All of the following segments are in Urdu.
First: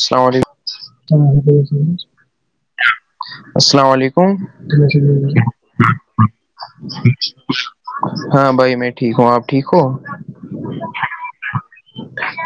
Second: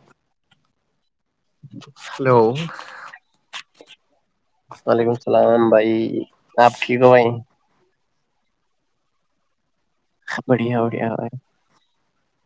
اللام علیکم ہلو السلام علیکم وعلیکم السلام بھائی آپ ٹھیک ہو بھائی ہاں بھائی مٹ ٹھیک ہو آپ ٹھیک ہو بڑھیا بڑھیا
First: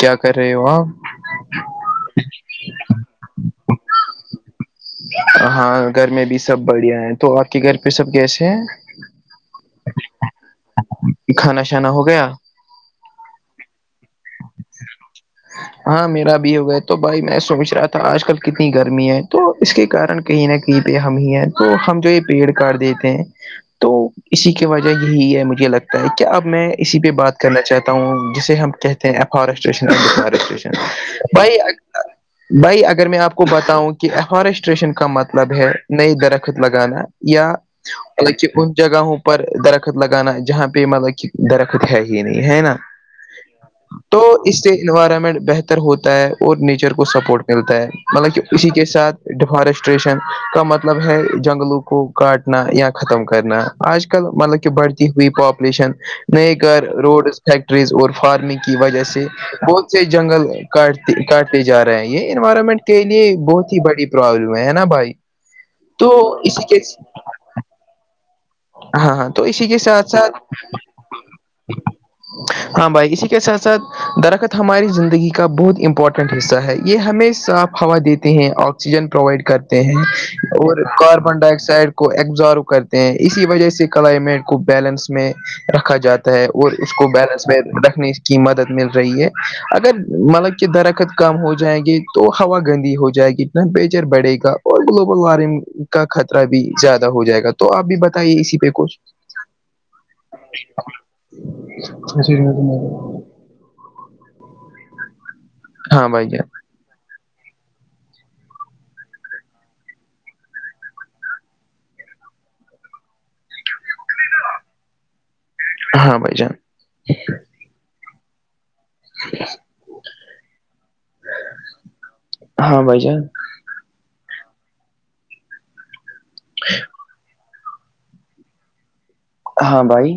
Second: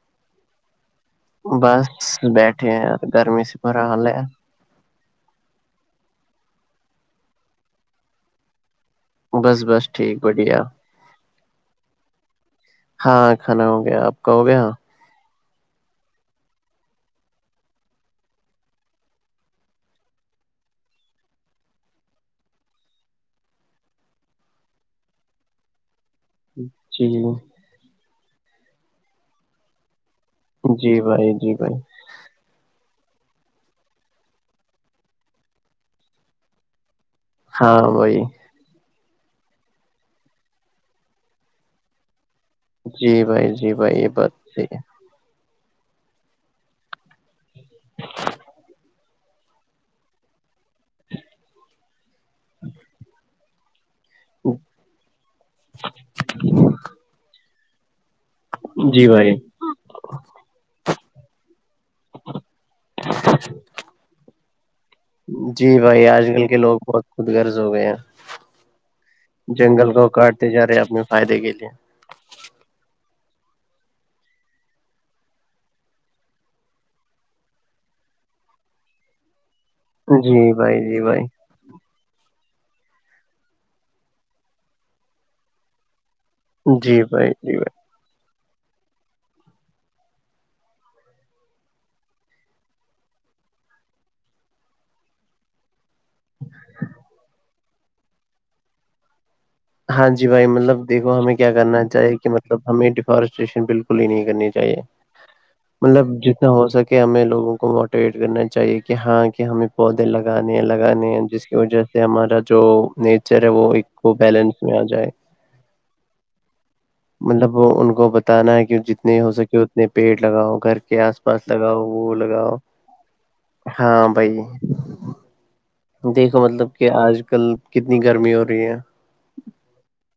کیا کر رہے ہو آپ بس بیٹھے ہیں گرمی سے بھرا حال ہے ہاں گھر میں بھی سب بڑھیا ہیں تو آپ کے گھر پہ سب کیسے ہیں بس بس ٹھیک بڑھیا کھانا شانا ہو گیا ہاں کھانا ہو گیا آپ کا ہو گیا ہاں ہاں میرا بھی ہو گیا تو بھائی میں سوچ رہا تھا آج کل کتنی گرمی ہے تو اس کے کارن کہیں نہ کہیں پہ ہم ہی ہیں تو ہم جو یہ پیڑ کاٹ دیتے ہیں تو اسی کی وجہ یہی ہے مجھے لگتا کیا اب میں اسی جی پہ بات کرنا چاہتا ہوں جسے ہم کہتے ہیں ا فارسٹریشن اور ڈی فارسٹریشن جی بھائی جی بائی بھائی بھائی اگر میں آپ کو بتاؤں کہ افارسٹریشن کا مطلب ہے نئی درخت لگانا یا ہاں بھائی مطلب کہ ان جگہوں پر درخت لگانا جہاں پہ مطلب کہ درخت ہے ہی نہیں ہے نا جی بھائی جی بھائی یہ تو بات اس سے صحیح انوائرمنٹ بہتر ر ہوتا ہے اور نیچر کو سپورٹ ملتا ہے مطلب کہ اسی کے ساتھ ڈیفارسٹریشن کا مطلب ہے جنگلوں کو کاٹنا یا ختم کرنا آج کل مطلب کہ بڑھتی ہوئی پاپولیشن نئے گار روڈز فیکٹریز اور فارمنگ کی ہے وجہ جی سے بھائی بہت سے جنگل کاٹ کاٹ پہ جا رہے ہیں یہ انوائرمنٹ کے لیے بہت ہی بڑی پروابلم ہے نا بھائی جی بھائی تو آج کل کے اسی لوگ بہت خود غرض ہو گئے ہیں ہاں ہاں تو اسی کے جنگل ساتھ کو ساتھ کاٹتے جا رہے ہیں اپنے فائدے کے لیے ہاں بھائی اسی کے ساتھ ساتھ درخت ہماری زندگی کا بہت امپورٹنٹ حصہ ہے یہ ہمیں صافپ ہوا دیتے ہیں آکسیجن پرووائڈ کرتے ہیں جی بھائی اور جی بھائی کاربن ڈائی آکسائڈ کو ایبزارو کرتے ہیں اسی وجہ سے کلائمیٹ کو بیلنس میں رکھا جاتا اور اس جی کو بھائی جی بیلنس بھائی میں رکھنی کی مدد مل رہی ہے اگر مطلب کہ درخت کم ہو جائیں گے تو ہوا گندی ہو جائے گی ٹیمپریچر بڑے گا اور گلوبل وارمنگ کا خطرہ بھی زیادہ ہو جائے گا تو آپ بھی ب کہیے اسی پہ کچھ اسی پہ کچھ ہاں جی بھائی مطلب دیکو ہمیں کیا کرنا چاہیے کہ مطلب ہمیں ڈیفاریسٹیشن بالکل نہیں کرنی چاہیے مطلب ہاں بھائی جتنا جان ہو سکے کہ ہمیں لوگوں کو موٹیویٹ کرنا چاہیے کہ ہاں کہہ ہمیں پودے لگانے ہیں لگانے ہیں جس کی وجہ سے ہمارا جو نیچر ہے وہ ایک بیلنس آ جائے ہاں بھائی جان مطلب ان کو بتانا ہے کہ جتنے ہو سکے اتنے پیڑ لگاؤ گھر کے آس پاس لگاؤ وہ لگاؤ ہاں بھائی جان ہاں بائی دیکھو مطلب کہ آج کل کتنی گرمی ہو رہی ہے ہاں بھائی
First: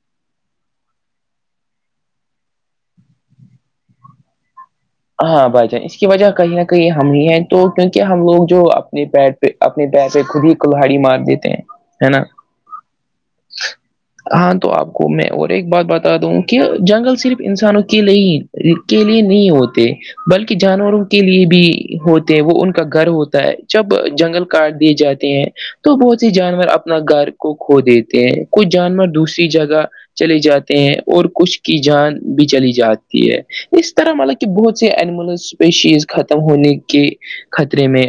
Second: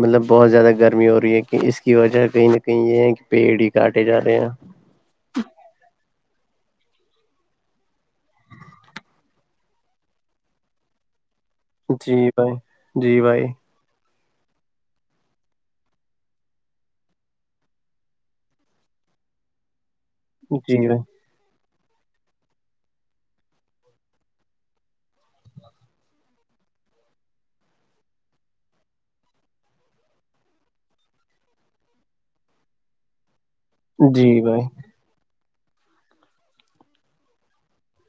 مطلب بہت زیادہ گرمی ہو رہی ہے کہ اس کی وجہ کہیں نہ کہیں یہ ہے کہ پیڑ ہی کاٹے جا رہے ہیں ہاں بھائی جان اس کی وجہ کہیں نہ کہیں ہم ہی ہیں تو کیونکہ ہم لوگ جو اپنے پٹ اپنے پیر پہ خود ہی کلہاڑی مار دیتے ہیں ہے جی نا بھائی جی بھائی ہاں تو آپ کو میں اور ایک بات بتا دوں کہ جنگل صرف انسانوں کے لیے ہی کے لیے نہیں ہوتے بلکہ جی جانوروں بھائی کے لیے بھی ہوتے ہیں وہ ان کا گھر ہوتا ہے جب جنگل کاٹ دیے جاتے ہیں تو بہت س جانور اپنا گھر کو کھو دیتے ہیں کچھ جانور دوسری جگہ چل جاتے ہیں اور کچھ کی جان بھی چلی جاتی ہے اس طرح جی ملب بھائی اینیمل اسپیشیز ختم ہونے کے خطرے میں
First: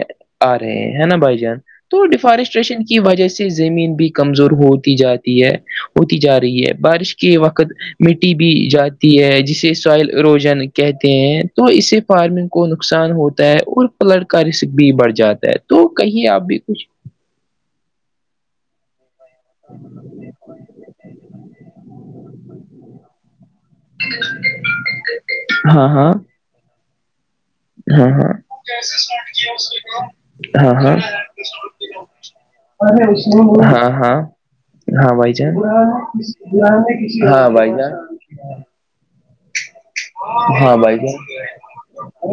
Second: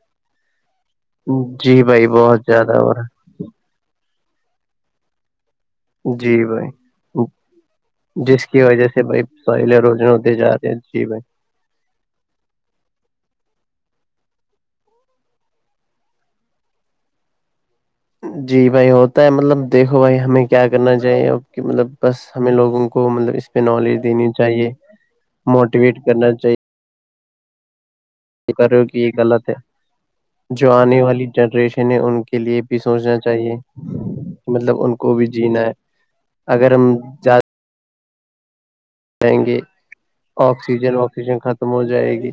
آ رہے ہیں نا بھائی جان جی تو بھائی بہت زیادہ ڈیفارسٹریشن ہو کی رہا وجہ سے سے زمین بھی کمزور ہوتی جاتی ہے ہے ہوتی جا جی رہی بھائی ہے بارش کے وقت مٹی جس بھی کی وجہ سے جاتی بھائی ہے جسے ساحلیں روزن سوائل ہوتے جا اروجن رہے ہیں جی کہتے ہیں بھائی تو اس سے فارمنگ کو نقصان ہوتا ہے اور پلٹ کا رسک بھی بڑھ جاتا ہے تو کہیے آپ بھی کچھ جی بھائی ہوتا ہے مطلب دیکھو بھائی ہمیں کیا کرنا چاہیے اب مطلب بس ہمیں لوگوں کو کو مطلب اس پہ نالج دینی چاہیے ہاں موٹیویٹ ہاں کرنا چاہیے ہاں ہاں کرو کہ یہ غلط ہے جو ہاں آنے والی جنریشن ہے ان کے لیے بھی سوچنا چاہیے ہاں ہاں ہاں مطلب ان کو ہاں بھی بھائی جان جینا ہے اگر ہم ہاں زیادہ بھائی جان جائیں گے ہاں آکسیجن بھائی جان آکسیجن ختم ہو جائے گی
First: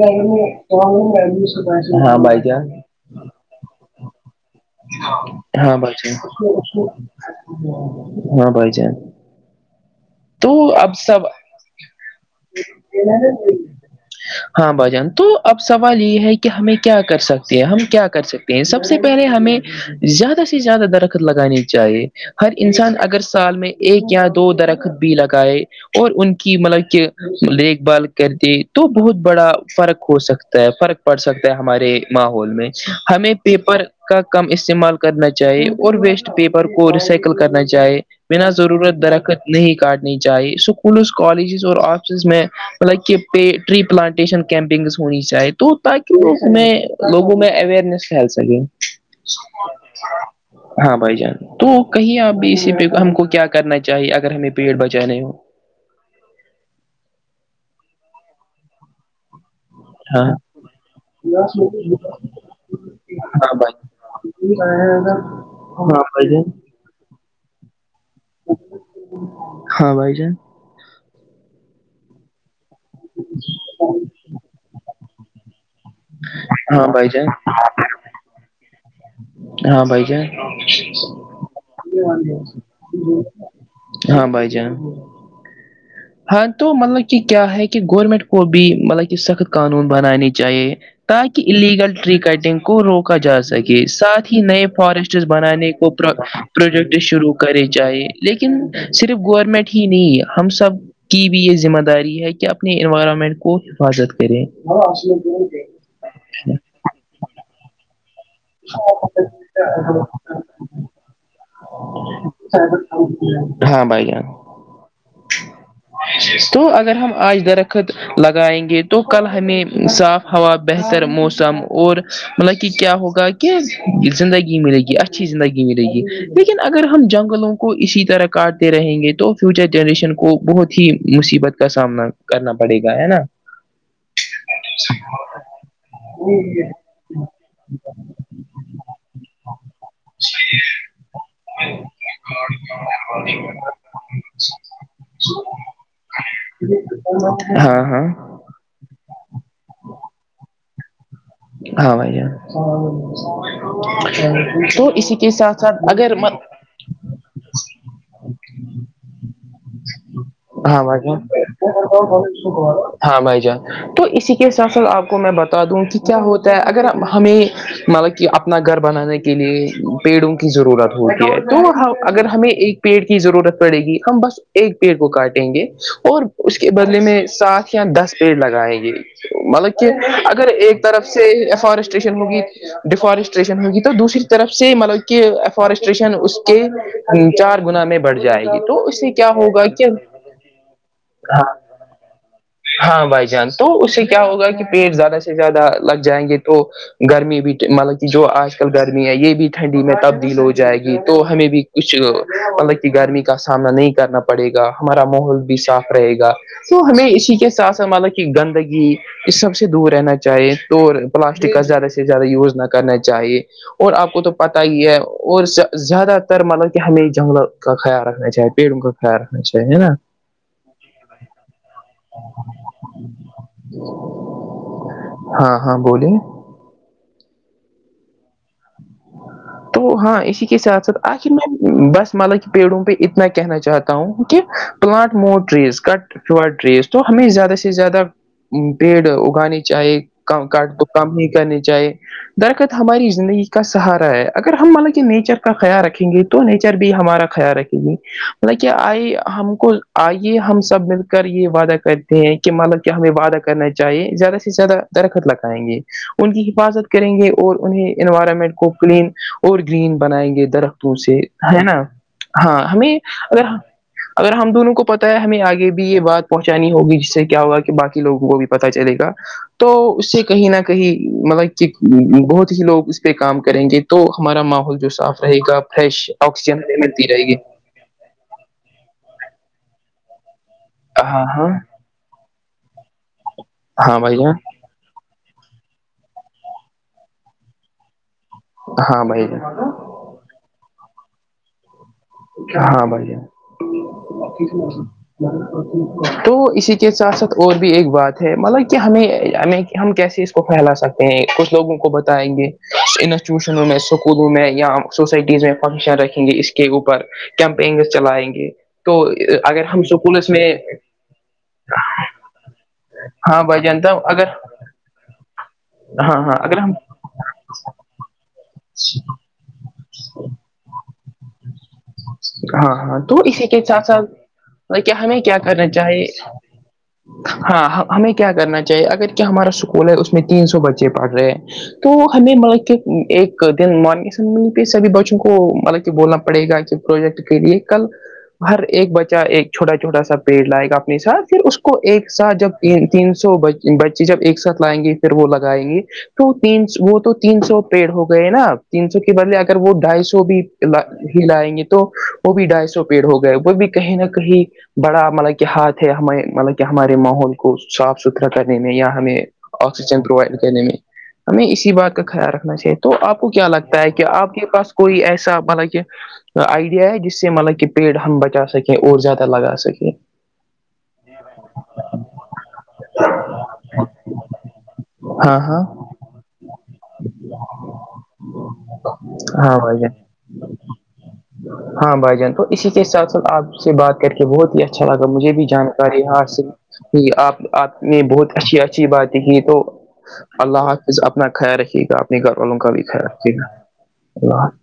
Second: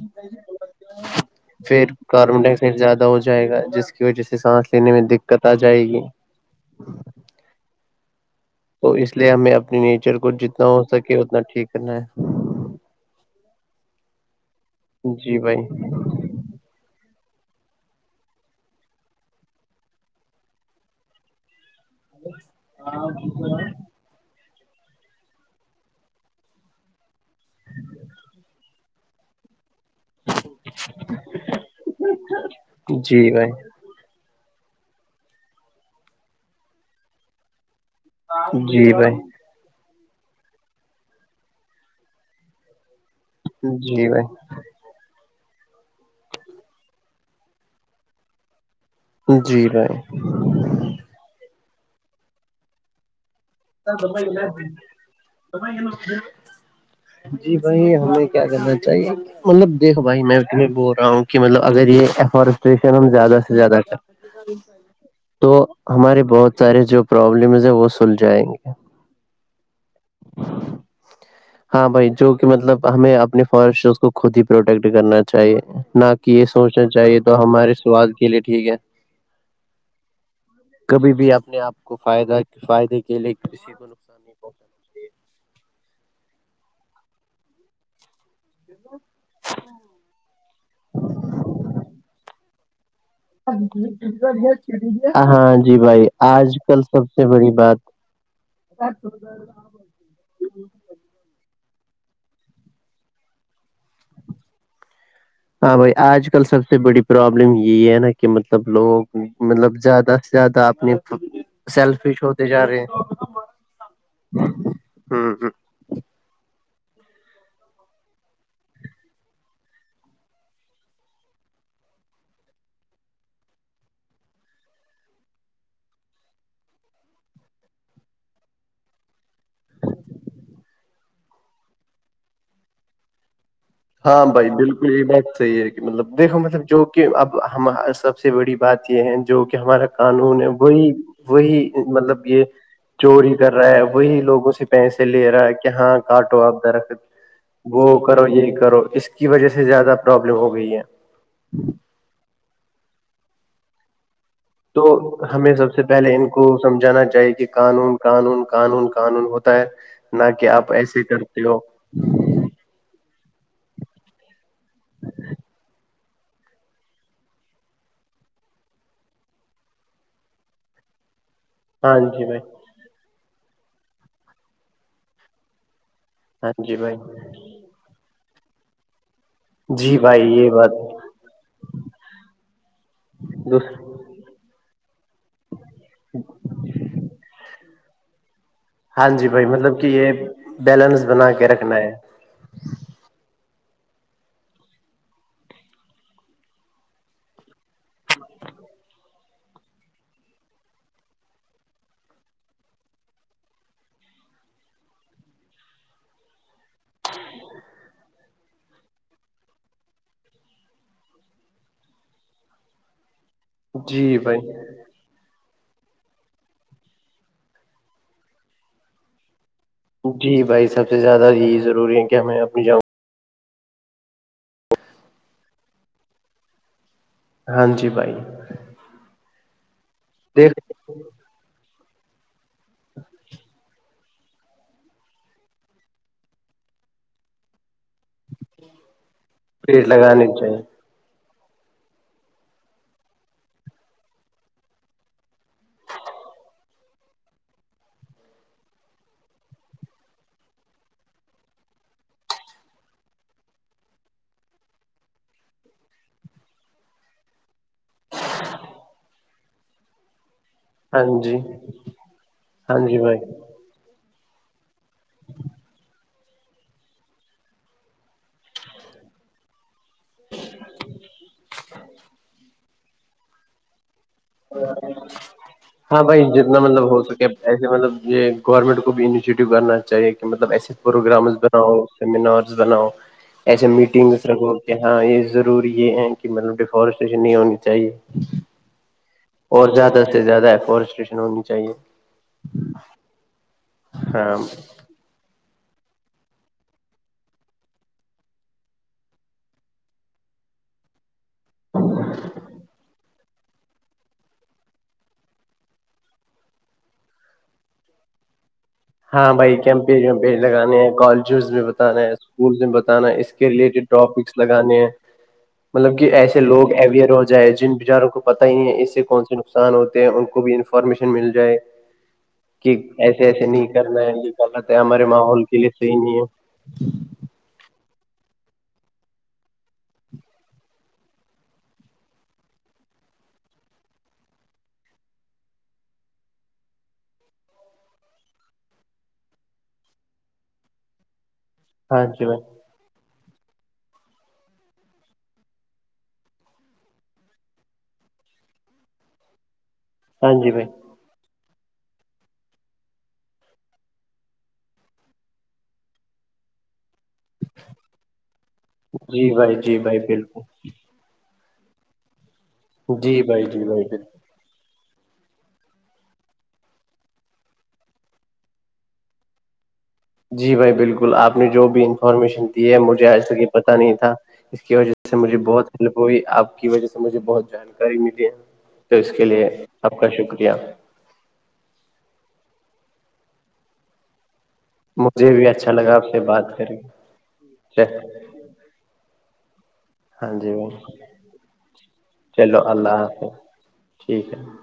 پھر ہاں بھائی کاربن ڈائی جان آکسائڈ زیادہ ہو جائے گا جس کی وجہ سے سانس لینے میں دقت آ ہاں جائے بھائی گی ہاں بائی ج تو اس ہمیں اپنی نیچر کو جتنا ہو سکے سب اتنا ٹھیک کرنا ہے ہاں بھجان ہے تو جی اب بھائی سوال یہ ہے کہ ہمیں کیا کر سکتے ہیں ہم کیا کر سکتے ہیں سب سے پہلے ہمیں زیادہ سے زیادہ درخت لگانے کی چاہیے ہر انسان اگر سال میں ایک یا دو درخت بھی لگائے اور ان کی مطلب کہ دیکھ بھال کرتے تو بہت بڑا فرق ہو سکتا ہے فرق پڑ سکتا ہے ہمارے ماحول میں جی ہمیں بھائی پیپر کا کم استعمال کرنا چاہی اور ویسٹ پیپر کو ریسائیکل کرنا چاہے بنا جی ضرورت بھائی درخت نہیں کاٹنی چاہی اسکولز کالجز اور آفسز میں مطلب کہ پ ٹری جی پلانٹیشن بھائی کیمپنگس ہونی چاہے تو تاکہ وہ اس میں لوگوں میں اوئرنیس پھیل سکے جی بھائی ہاں بھائی جان تو کہیں آپ بھی اسی پہ ہم کو کیا کرنا س چاہیے توبائی اگر ہمیں پیڑ بچانے ہو ل جی بھائی ہمیں کیا کرنا چاہیے مطلب دیکھ بھائی ہاں میں تہیں بول رہا ہوں کہ مطلب اگر یہ افارسٹریشن ہم زیادہ ہاں سے زیادہ [inaudible] تو ہمارے بہت سارے جو پرابلمز ہے وہ سل جائیں گے ہاں بھائی ہاں بھائی جو کہ مطلب ہمیں اپنے فورسٹ اس کو خود ہی پروٹیکٹ کرنا چاہیے نہ کہ یہ ہاں سوچنا بھائی چاہیے جان تو ہمارے سواد کے لیے ٹھیک ہے ہاں بھائی کیا کبھی بھی اپنے آپ کو فائدہ فائدے کے لیے کسی کو ن ہاں بھائی جان ہاں تو مطلب کہ کیا ہے کہ گورنمنٹ کو بھی مطلب کہ سخت قانون بنانانی چاہیے تاکہ اللیگل ٹری کٹنگ کو روکا جا سکے ساتھ ہی نئے فارسٹ ہاں بنانے جی کو بھائی پر آج کل پروجیکٹ سب سے شروع بڑی کرے بات چاہی- لیکن صرف گورنمنٹ ہی نہیں ہم سب- کی بھی یہ ذمہ داری ہے کہ اپنے انوائرمنٹ کو حفاظت کرے- ہاں بھائی، آج کل سب سے بڑی پروابلم یہ ہے نا- کہ مطلب لوگ مطلب زیادہ سے زیادہ اپنی- ہاں بھائی جان ہ ہ تو اگر ہم آج درخت لگائیں گے تو کل ہمیں صاف ہوا بہتر موسم اور مطلب کہ کیا ہوگا زندگی ملے گی اچھی زندگی ملے گی لیکن اگر ہم جنگلوں کو اسی طرح کاٹتے رہیں گے تو فیوچر جنریشن کو بہت ہی مصیبت کا سامنا کرنا پڑے گا ہے نا [unintelligible] ہاں بھائی بالکل یہ بات صحیح ہے کہ مطلب دیکھو مطلب جو کہ اب ہم سب- سب سے بڑی بات یہ ہے جو کہ ہمارا قانون ہے وہی وہی مطلب یہ- چوری کر رہا ہے وہی لوگوں سے پیسے لے رہا ہے کہ ہاں کاٹو آپ درخت- ہاں وہ ہاں کرو یہ کرو اس کی وجہ سے زیادہ پرابلم ہو گئی ہے- ہاں بھیا- تو اسی کے ہمیں ساتھ سب ساتھ سے پہلے اگر- ان کو سمجھانا چاہے کہ قانون- قانون -قانون- قانون ہوتا- -نہ کہ آپ ہاں بھائی ایسے کرتے ہو جان ہاں بائی جان- تو اسی کے سر سھ آپ کو میں بتا دوں کہ کیا ہوتا ہے اگر ہمیں مطلب- کہ اپنا گھر بنانے کے لیے پیڑوں کی ضرورت ہوتی ہے- تو ہاں اگر جی بھائی ہمیں ایک پیڑ کی ضرورت پڑے گی ہم بس ایک پیڑ کو کاٹیں گے- اور ہاں اس کے جی بھائی بدلے میں سات یا دس پیڑ لگائیں گے- مطلب کہ جی بھائی اگر یہ بات ایک طرف سےفارسٹیشن ہوگی- ڈیفارسٹریشن ہوگی تو دوسری- طرف سے مطلب کہ افارسٹریشن اس کے چار گنا میں بڑھ جائے گی تو ہاں اسی- جی بھائی مطلب کہ یہ بیلنس بنا کے ہاں رکھنا ہے- ہاں بھائی جان تو اس سے کیا ہوگا کہ پیڑ زیادہ سے زیادہ لگ جائیں گے تو- گرمی بھی مطلب کہ جو آج کل گرمی ہے یہ بھی- ٹھنڈی میں تبدیل ہو جائے گی تو ہمیں بھی کچھ مطلب کہ گرمی کا سامنا نہیں- کرنا پڑے گا ہمارا ماحول بھی صاف رہے گا- تو ہمیں اسی کے ح ساتھ س مطلب کہ گندگی- اس سب سے دور رہنا چاہیے تو پلاسٹک کا زیادہ سے زیادہ یوز نہ کرنا چاہیے- اور آپ جی کو تو بھائی پتا ہی ہے اور زیادہ تر مطلب کہ ہمیں جنگلوں کا خیال رکھنا چاہے پیڑوں کا خیال رکھنا- ہے نا جی بھائی سب سے زیادہ جی ضروری ہیں کہ ہمیں اپنی جاؤں- ہاں- ہاں بولیے- ہاں جی بھائی- تو ہاں اسی کے دیکھ ساتھ ساتھ آخر میں بس- ملک بھیڑوں پہ اتنا کہنا چاہتا ہوں- plant more trees cut fewer trees تو ہمیں زیادہ سے زیادہ- پیڑ اگانانی پیڑ چاہی لگانے چاہیے کاٹ- کام نہیں کرنے چاہی درخت ہماری زندگی کا سہارا ہے- اگر ہم مانایے نیچر کا خیال رکھیں گے تو نیچر بھی ہمارا خیال رکھے گی ل کہ آئی ہم کو آئیے ہم سب مل کر یہ وعدہ کرتے ہیں- یہ مالک ہمیں وعدہ کرنا چاہیے زیادہ سے زیادہ خر لگائیں گے ان کی حفاظت کریں گے ان کے- اور انہیں انوائرمنٹ کو کلین اور گرین بنائیں گے درخت ہاں سے جی ہے نا ہاں ہمیں جی بھائی اگر اگر ہم دونوں کو پتا ہے ہمیں آگے بھی یہ بات پہنچانی ہوگی جس سے کیا ہوگا کہ باقی لوگوں کو بھی پتہ چلے گا تو اس سے کہیں نہ کہیں مطلب کہ بہت ہی لوگ اس پہ کام کریں گے تو ہمارا ماحول جو صاف رہے گا ہاں فریش بھائی آکسیجن جتنا مطلب ہو ملتی سکے رہے گی ایسے مطلب یہ گورنمنٹ کو بھی انیشیٹو کرنا چاہیے کہ مطلب ایسے ہاں پروگرامس ہاں بناؤ سیمینار بناؤ ایسے ہاں میٹنگس بھیا رگو- کہ ہاں یہ ضروری یہ ہے کہ مطلب ڈیفارسٹیشن نہیں ہونی چاہیے- ہاں بائی ج- اور زیادہ سے زیادہ ہے فورسٹریشن ہونی چاہیے- ہاں بھائی- ہاں تو اسی کے ساتھ ساتھ اور بھی ایک بات ہے مطلب کہ ہمیں ہمیں ہم کیسے اس پھیلا سکتے ہیں کچھ لوگوں کو بتائیں گے- ٹیوشنوں میں اسکولوں میں یا سوسائٹیز میں فنکشن رکھیں گے اس کے اوپر کیمپینگ چلائیں گے تو ہاں بھائی اگر ہم کیمپ ومپ سکولس میں لگانے ہیں کالجز میں بتانے ہے اسکول میں بتانا اس ہاں کے بھائی ریلیٹڈ جانتا ہوں اگر ٹاپکس لگانے ہیں مطلب کہ ہاں ہاں ایسے اگر ہم لوگ اویئر ہو جائے جن بچاروں کو پتا ہی ہے اس سے کون سے نقسان ہوتے ہیں ان کو بھی انفارمیشن مل جائے ہاں کہ ہاں تو ایسے ایسے اسی کے نہیں ساتھ کرنا ساتھ ہے یہ غلط ہے کیا ہمارے ہمیں کیا ماحول کے کرنا لیے صحیح چاہیے نہیں ہے ہاں ہمیں کیا کرنا چاہیے اگر کیا ہمارا اسکول ہے اس میں تین سو بچے پڑھ رہے ہیں تو ہمیں مطلب کہ ایک دن مارننگ اسمبلی پہ سبھی بچوں کو مطلب کہ بولنا پڑے گا کہ پروجیکٹ کے لیے کل ہر ایک بچہ ایک چھوٹا چھوٹا سا پیڑ لائے گا اپنے ساتھ پھر اس کو کو ہاں ایک جی ساتھ بھائی جب تین سو بچی جب ایک ساتھ لائیں گی پھر وہ لگائیں گی تو ت وہ تو تین سو پیڑ ہو گئے نا تین سو کے بدلے اگر وہ ڈھائی سو ہاں بھی جی بھائی ہی لائیں گے تو وہ بھی ڈھائی سو پیڑ ہو گئے وہ بھی کہیں نہ کہیں بڑا مطلب کہ ہاتھ ہے ہمارے مطلب کہ ہمارے ماحول کو صاف ستھرا کرنے میں یا ہمیں جی بھائی جی بھائی آکسیجن پرووائڈ بالکل کرنے میں ہمیں اسی بات کا خیال رکھنا چاہیے تو آپ جی کو بھائی کیا جی بھائی لگتا ہے بالکل کہ آپ کے پاس کوئی ایسا مطلب کہ آئیڈیا ہے جس سے مطلب کہ پیڑ ہم بچا سکیں اور زیادہ لگا سکیں جی بھائی بالکل آپ نے جو بھی انفارمیشن دی ہے مجھے آج تک یہ پت نہیں تھا اس کی وجہ سے مجھے ہاں ہاں بہت ہیلپ ہوئی آپ کی وجہ سے مجھے بہت جانکاری ملی ہے تو اس کے لیے ہاں بھائی جان آپ کا شکریہ ہاں بھائی جان تو اسی کے ساتھ ساتھ آپ سے بات کر کے بہت ہی اچھا اچھا لگا مجھے بھی اچھا لگا جانکاری آپ سے حاصل بات کر کے کہ آپ آپ چل- نے بہت اچھی اچھی بات ہی تو ہاں جی اللہ بھائی اپنا خیال رکے گا اپنے گھر والوں چلو کا بھی اللہ خیال حافظ رکھیے گا ٹھیک ہے اللہ